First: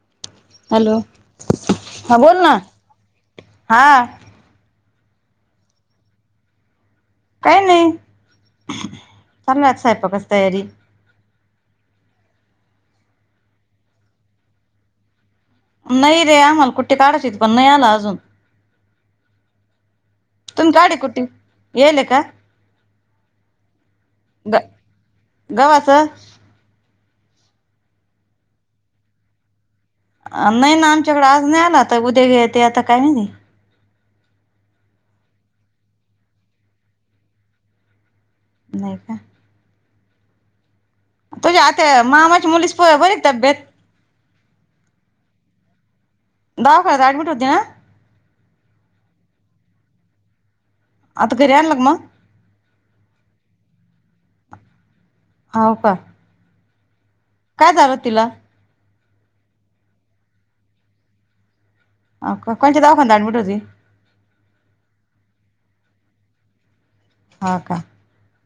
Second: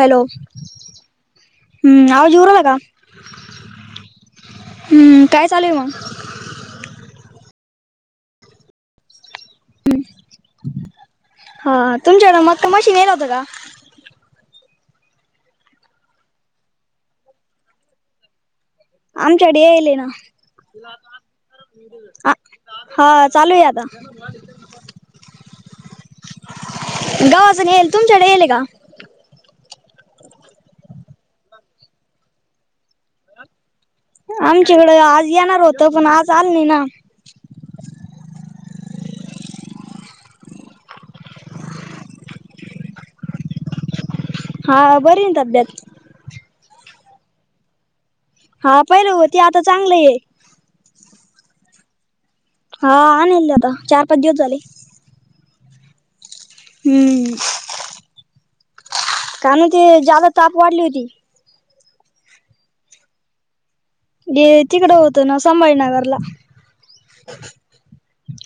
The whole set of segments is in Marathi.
हॅलो हॅलो हम्म हा आवाज बोल येऊ ना. राहिला का हां... हम्म काय चालूये मग?? काय नाही. करणार आता स्वयपाकाची तयारी. हा तुमच्याकडं मक्का मशीन येल होतं का?? नाही रे आम्हाला कुट्टे काढयचे त पण नाही आल अजून. आमच्याकडे याईले ना. तुम्ही काढी कुट्टी येले का अ हां चालूये आता. ग गव्हाचं?? गव्हाचं नाही याले तुमच्याकडे यायले का?? नाही ना आमच्याकडे आज नाही आला आता उद्या येते काय माहि आमच्याकडं आज येणार होतं पण आज आलं नाही ना. नाही का? तुझ्या आता मामाच्या मुलीची बरी आहे का तब्येत?? हा बरी आहे ना तब्येत. दवाखान्यात ऍडमिट होती ना?? हा पहिल होती आता चांगलीये. आता घरी आणलं का मग?? हा आणलये आता चार पाच दिवस झाले. हाव का?? हम्म. काय झालं तिला? काय माहिते, जादा ताप वाढली होती. कोणत्या दवाखान्यात ऍडमिट होती? ते तिकडं होतं ना, संभाजीनगरला हो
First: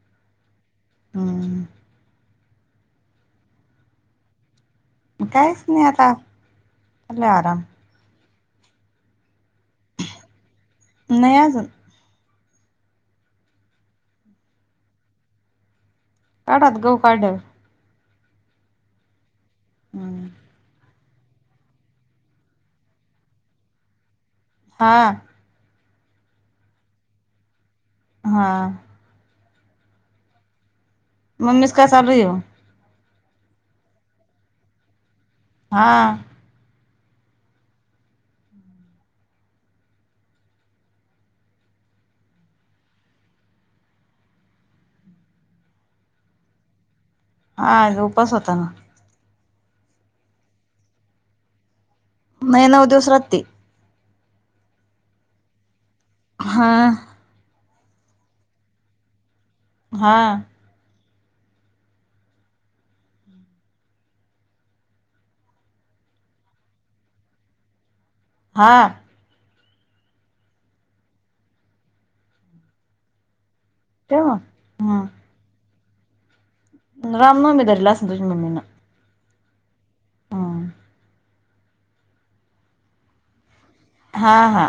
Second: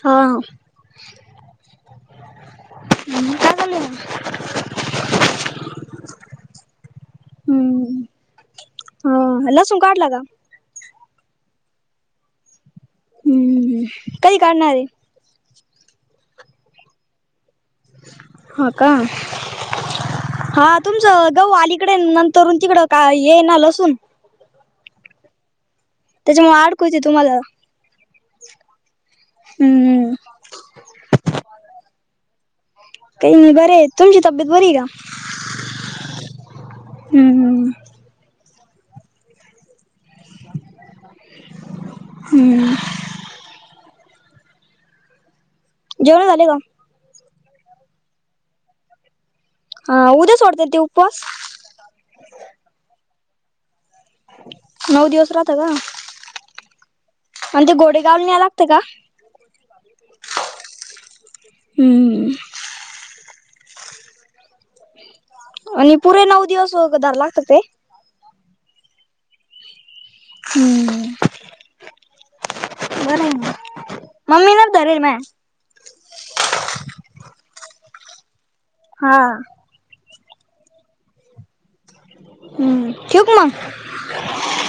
हा. हंम. हं काय चाललंय मग? काहीच नही आता. चाललाय आराम हम्म हा लसूण काढला का? नई आजून. हम्म, कधी काढणार ये. काढू आता, गहू काढल्यावर. हो का? हम्म हा तुमचं गहू अलीकडे अन, नंतरहुन तिकडं काय हे येना लसुण? हा त्याच्यामुळे अडकुजे तुम्हाला. हा हम्म. मम्मीचं काय चालूये ओ? त्यायनी बरे, तुमची तब्येत बरीये का? हा. हम्मम्. हम्म. जेवणं झाले का? हा, आज उपास होता ना. हा उद्या सोडता ते उपवास? महे नऊ दिवस राहते. नऊ दिवस राहता का? हा. अन ते गोडेगावला न्याला लागते का? हा. हूम्म. आणि पुरे नऊ दिवस धराला लागते ते? हा. हम्म. बरंय मग. ठेव मग मम्मीनेच धारेले माह्या. राम नवमी धरेल असेल तुझ्या मम्मीनं. हा. हम्म हुं, ठेवू का मग? हा हा.